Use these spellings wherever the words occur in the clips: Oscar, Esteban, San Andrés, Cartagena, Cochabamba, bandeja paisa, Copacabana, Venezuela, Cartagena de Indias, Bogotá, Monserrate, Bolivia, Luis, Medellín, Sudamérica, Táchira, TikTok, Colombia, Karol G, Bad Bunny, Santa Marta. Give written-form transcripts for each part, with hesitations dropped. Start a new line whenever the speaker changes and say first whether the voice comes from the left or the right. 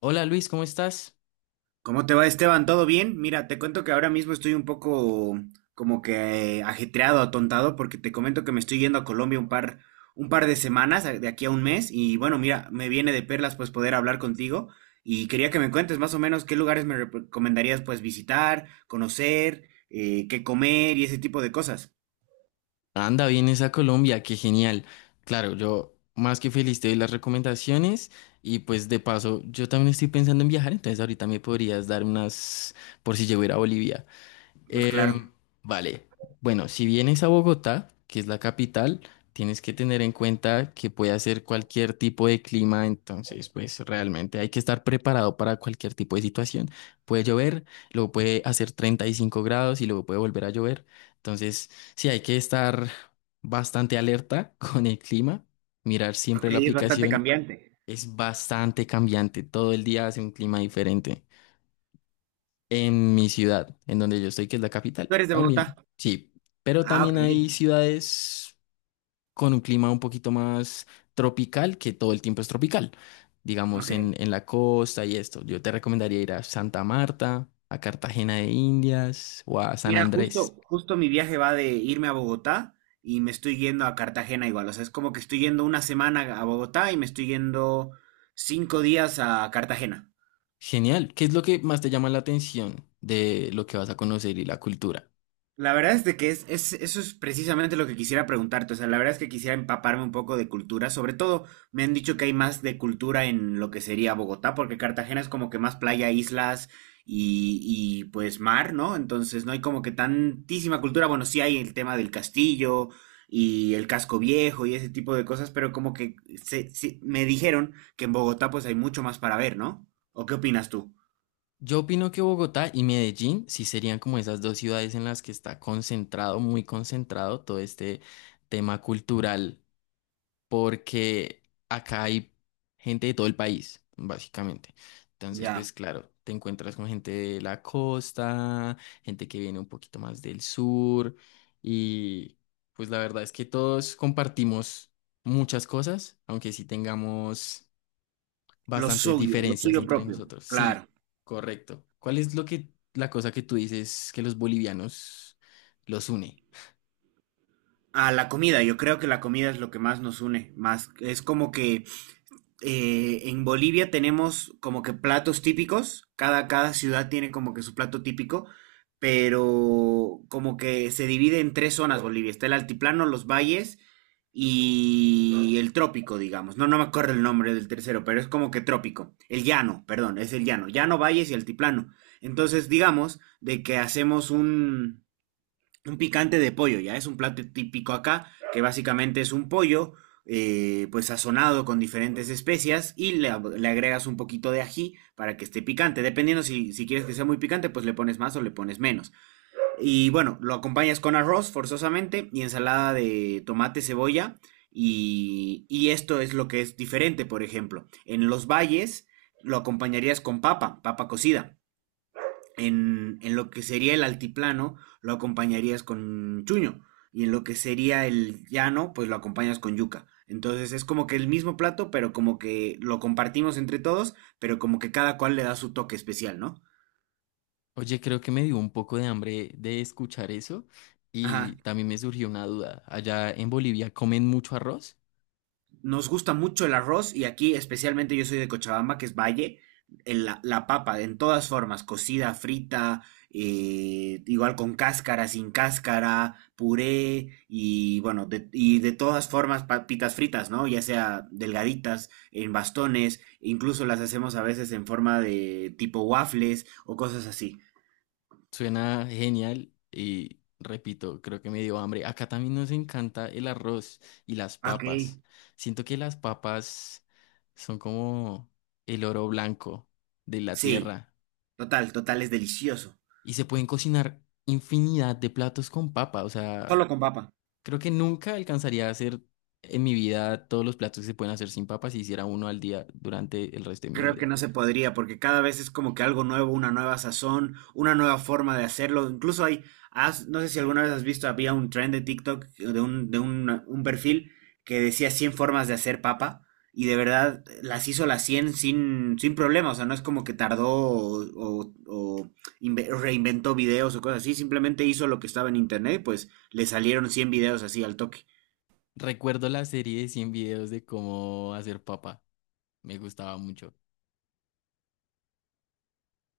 left: Hola Luis, ¿cómo estás?
right: ¿Cómo te va, Esteban? ¿Todo bien? Mira, te cuento que ahora mismo estoy un poco como que ajetreado, atontado, porque te comento que me estoy yendo a Colombia un par de semanas, de aquí a un mes, y bueno, mira, me viene de perlas pues poder hablar contigo y quería que me cuentes más o menos qué lugares me recomendarías pues visitar, conocer, qué comer y ese tipo de cosas.
left: Anda, vienes a Colombia, qué genial. Claro, yo más que feliz te doy las recomendaciones y pues de paso yo también estoy pensando en viajar, entonces ahorita me podrías dar unas por si llego a ir a Bolivia.
right: Pues claro.
left: Em, vale, bueno, si vienes a Bogotá, que es la capital, tienes que tener en cuenta que puede hacer cualquier tipo de clima, entonces pues realmente hay que estar preparado para cualquier tipo de situación. Puede llover, luego puede hacer 35 grados y luego puede volver a llover, entonces sí hay que estar bastante alerta con el clima, mirar siempre
right: Ok,
left: la
right: es bastante
left: aplicación,
right: cambiante.
left: es bastante cambiante, todo el día hace un clima diferente. En mi ciudad, en donde yo estoy, que es la
right: ¿Tú
left: capital,
right: eres de Bogotá?
left: también, sí. Pero
right: Ah,
left: también
right: ok,
left: hay ciudades con un clima un poquito más tropical, que todo el tiempo es tropical. Digamos,
right: ok.
left: en la costa y esto. Yo te recomendaría ir a Santa Marta, a Cartagena de Indias o a San
right: Mira,
left: Andrés.
right: justo mi viaje va de irme a Bogotá y me estoy yendo a Cartagena igual. O sea, es como que estoy yendo una semana a Bogotá y me estoy yendo cinco días a Cartagena.
left: Genial. ¿Qué es lo que más te llama la atención de lo que vas a conocer y la cultura?
right: La verdad es de que eso es precisamente lo que quisiera preguntarte. O sea, la verdad es que quisiera empaparme un poco de cultura. Sobre todo, me han dicho que hay más de cultura en lo que sería Bogotá, porque Cartagena es como que más playa, islas pues mar, ¿no? Entonces no hay como que tantísima cultura. Bueno, sí hay el tema del castillo y el casco viejo y ese tipo de cosas, pero como que sí, me dijeron que en Bogotá pues hay mucho más para ver, ¿no? ¿O qué opinas tú?
left: Yo opino que Bogotá y Medellín sí serían como esas dos ciudades en las que está concentrado, muy concentrado todo este tema cultural, porque acá hay gente de todo el país, básicamente. Entonces,
right: Ya,
left: pues claro, te encuentras con gente de la costa, gente que viene un poquito más del sur, y pues la verdad es que todos compartimos muchas cosas, aunque sí tengamos bastantes
right: lo
left: diferencias
right: suyo
left: entre
right: propio.
left: nosotros.
right: Claro.
left: Sí, correcto. ¿Cuál es la cosa que tú dices que los bolivianos los une?
right: A la comida, yo creo que la comida es lo que más nos une, más es como que en Bolivia tenemos como que platos típicos, cada ciudad tiene como que su plato típico, pero como que se divide en tres zonas Bolivia, está el altiplano, los valles y el trópico, digamos. No me acuerdo el nombre del tercero, pero es como que trópico, el llano, perdón, es el llano, llano, valles y altiplano. Entonces, digamos de que hacemos un picante de pollo, ya es un plato típico acá, que básicamente es un pollo, pues sazonado con diferentes especias y le agregas un poquito de ají para que esté picante. Dependiendo si quieres que sea muy picante, pues le pones más o le pones menos. Y bueno, lo acompañas con arroz forzosamente y ensalada de tomate, cebolla. Y esto es lo que es diferente, por ejemplo. En los valles lo acompañarías con papa, papa cocida en lo que sería el altiplano, lo acompañarías con chuño. Y en lo que sería el llano, pues lo acompañas con yuca. Entonces es como que el mismo plato, pero como que lo compartimos entre todos, pero como que cada cual le da su toque especial, ¿no?
left: Oye, creo que me dio un poco de hambre de escuchar eso y
right: Ajá.
left: también me surgió una duda. Allá en Bolivia comen mucho arroz.
right: Nos gusta mucho el arroz y aquí especialmente yo soy de Cochabamba, que es Valle, la papa en todas formas, cocida, frita, igual con cáscara, sin cáscara, puré y bueno, de todas formas papitas fritas, ¿no? Ya sea delgaditas, en bastones, incluso las hacemos a veces en forma de tipo waffles o cosas así.
left: Suena genial y repito, creo que me dio hambre. Acá también nos encanta el arroz y las
right: Ok.
left: papas. Siento que las papas son como el oro blanco de la
right: Sí,
left: tierra.
right: total, total, es delicioso.
left: Y se pueden cocinar infinidad de platos con papa. O sea,
right: Solo con papa.
left: creo que nunca alcanzaría a hacer en mi vida todos los platos que se pueden hacer sin papa si hiciera uno al día durante el resto de mi
right: Creo que
left: vida.
right: no se podría, porque cada vez es como que algo nuevo, una nueva sazón, una nueva forma de hacerlo. Incluso no sé si alguna vez has visto, había un trend de TikTok, un perfil que decía 100 formas de hacer papa, y de verdad las hizo las 100 sin, sin problema. O sea, no es como que tardó o inve- reinventó videos o cosas así, simplemente hizo lo que estaba en internet, pues le salieron 100 videos así al toque.
left: Recuerdo la serie de 100 videos de cómo hacer papa. Me gustaba mucho.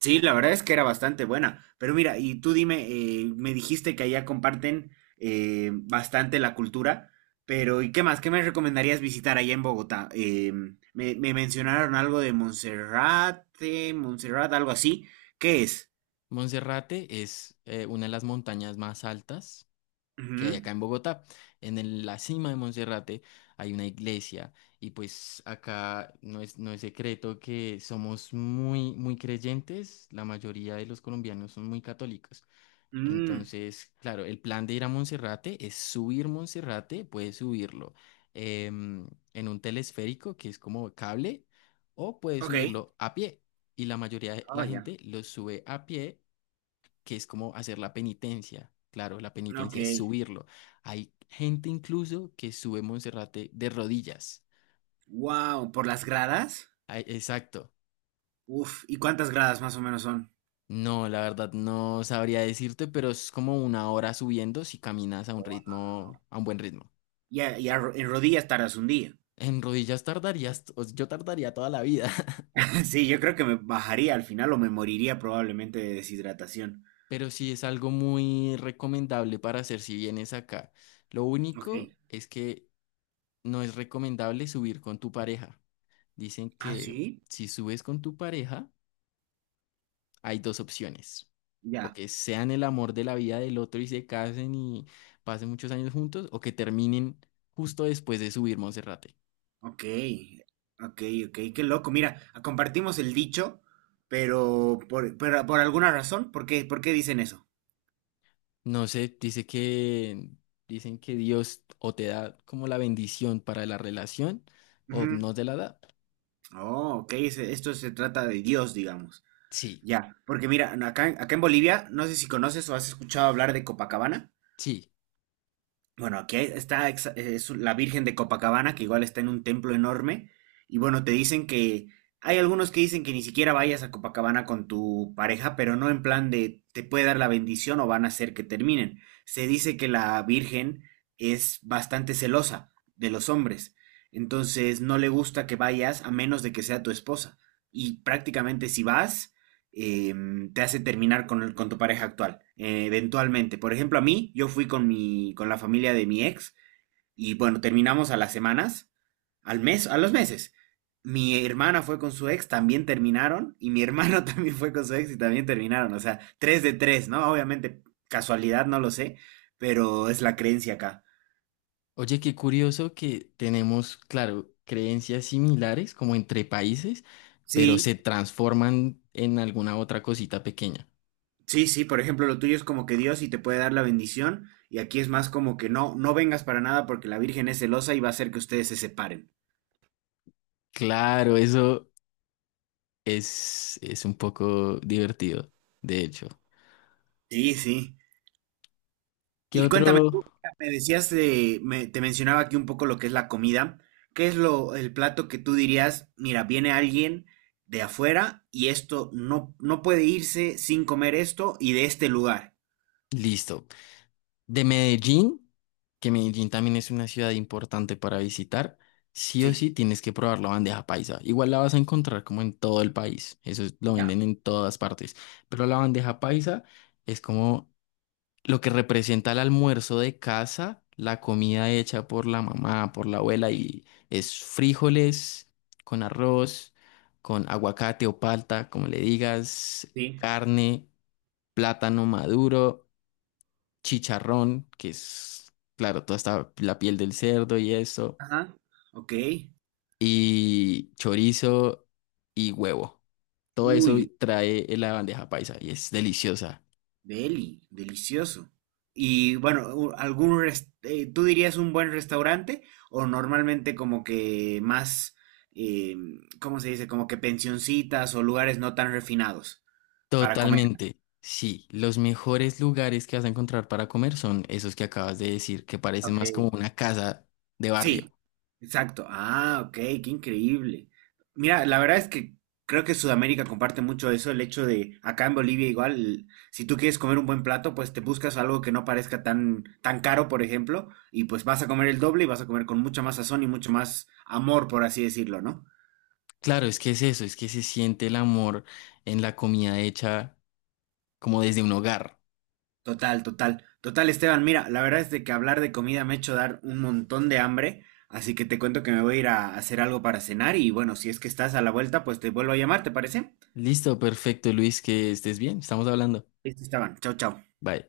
right: Sí, la verdad es que era bastante buena. Pero mira, y tú dime, me dijiste que allá comparten bastante la cultura, pero ¿y qué más? ¿Qué me recomendarías visitar allá en Bogotá? Me mencionaron algo de Monserrate, Monserrate, algo así. ¿Qué es?
left: Monserrate es una de las montañas más altas que hay
right: Ujú.
left: acá en Bogotá. En la cima de Monserrate hay una iglesia y pues acá no es secreto que somos muy, muy creyentes, la mayoría de los colombianos son muy católicos.
right: Mm,
left: Entonces, claro, el plan de ir a Monserrate es subir Monserrate, puedes subirlo em, en un telesférico que es como cable o puedes
right: ok.
left: subirlo a pie. Y la mayoría de
right: Oh,
left: la
right: ya.
left: gente lo sube a pie, que es como hacer la penitencia. Claro, la
right: Ok.
left: penitencia es subirlo. Hay gente incluso que sube Monserrate de rodillas.
right: Wow, ¿por las gradas?
left: Ay, exacto.
right: Uf, ¿y cuántas gradas más o menos son?
left: No, la verdad no sabría decirte, pero es como una hora subiendo si caminas a un ritmo, a un buen ritmo.
right: Ya, en rodillas tardas un día.
left: En rodillas tardarías, o yo tardaría toda la vida,
right: Sí, yo creo que me bajaría al final o me moriría probablemente de deshidratación.
left: pero sí es algo muy recomendable para hacer si vienes acá. Lo
right: Ok.
left: único es que no es recomendable subir con tu pareja. Dicen
right: Ah,
left: que
right: sí.
left: si subes con tu pareja, hay dos opciones. O
right: Ya.
left: que sean el amor de la vida del otro y se casen y pasen muchos años juntos, o que terminen justo después de subir Monserrate.
right: Ok. Ok, ok. Qué loco. Mira, compartimos el dicho, pero pero por alguna razón, por qué dicen eso?
left: No sé, dicen que Dios o te da como la bendición para la relación o
right: Ujú.
left: no te la da.
right: Oh, ok. Esto se trata de Dios, digamos.
left: Sí,
right: Ya. Porque mira, acá en Bolivia, no sé si conoces o has escuchado hablar de Copacabana.
left: sí.
right: Bueno, aquí hay- está exa- es la Virgen de Copacabana, que igual está en un templo enorme. Y bueno, te dicen que hay algunos que dicen que ni siquiera vayas a Copacabana con tu pareja, pero no en plan de te puede dar la bendición o van a hacer que terminen. Se dice que la Virgen es bastante celosa de los hombres. Entonces no le gusta que vayas a menos de que sea tu esposa. Y prácticamente si vas, eh, te hace terminar con tu pareja actual, eventualmente. Por ejemplo, a mí, yo fui con la familia de mi ex y bueno, terminamos a las semanas, al mes, a los meses. Mi hermana fue con su ex, también terminaron, y mi hermano también fue con su ex y también terminaron. O sea, tres de tres, ¿no? Obviamente, casualidad, no lo sé, pero es la creencia acá.
left: Oye, qué curioso que tenemos, claro, creencias similares como entre países, pero se
right: Sí,
left: transforman en alguna otra cosita pequeña.
right: sí, sí, por ejemplo, lo tuyo es como que Dios y te puede dar la bendición, y aquí es más como que no, no vengas para nada porque la Virgen es celosa y va a hacer que ustedes se separen.
left: Claro, eso es un poco divertido, de hecho.
right: Sí, sí.
left: ¿Qué
right: Y cuéntame,
left: otro?
right: me decías, de- me- te mencionaba aquí un poco lo que es la comida. ¿Qué es el plato que tú dirías, mira, viene alguien de afuera y esto no, no puede irse sin comer esto y de este lugar?
left: Listo. De Medellín, que Medellín también es una ciudad importante para visitar, sí o
right: Sí.
left: sí tienes que probar la bandeja paisa. Igual la vas a encontrar como en todo el país, lo
right: Ya,
left: venden en todas partes, pero la bandeja paisa es como lo que representa el almuerzo de casa, la comida hecha por la mamá, por la abuela, y es frijoles con arroz, con aguacate o palta, como le digas,
right: sí.
left: carne, plátano maduro, chicharrón, que es, claro, toda esta, la piel del cerdo y eso,
right: Ajá. Ok.
left: y chorizo y huevo. Todo eso
right: Uy,
left: trae en la bandeja paisa y es deliciosa.
right: Deli, delicioso. Y bueno, ¿tú dirías un buen restaurante o normalmente como que más, eh, ¿cómo se dice? Como que pensioncitas o lugares no tan refinados para comer.
left: Totalmente. Sí, los mejores lugares que vas a encontrar para comer son esos que acabas de decir, que parecen
right: Ok.
left: más como una casa de barrio.
right: Sí. Exacto. Ah, ok, qué increíble. Mira, la verdad es que creo que Sudamérica comparte mucho eso, el hecho de acá en Bolivia igual, si tú quieres comer un buen plato, pues te buscas algo que no parezca tan tan caro, por ejemplo, y pues vas a comer el doble y vas a comer con mucha más sazón y mucho más amor, por así decirlo, ¿no?
left: Claro, es que es eso, es que se siente el amor en la comida hecha como desde un hogar.
right: Total, total. Total, Esteban, mira, la verdad es de que hablar de comida me ha hecho dar un montón de hambre, así que te cuento que me voy a ir a hacer algo para cenar y bueno, si es que estás a la vuelta, pues te vuelvo a llamar, ¿te parece?
left: Listo, perfecto, Luis, que estés bien. Estamos hablando.
right: Listo, Esteban. Chao, chao.
left: Bye.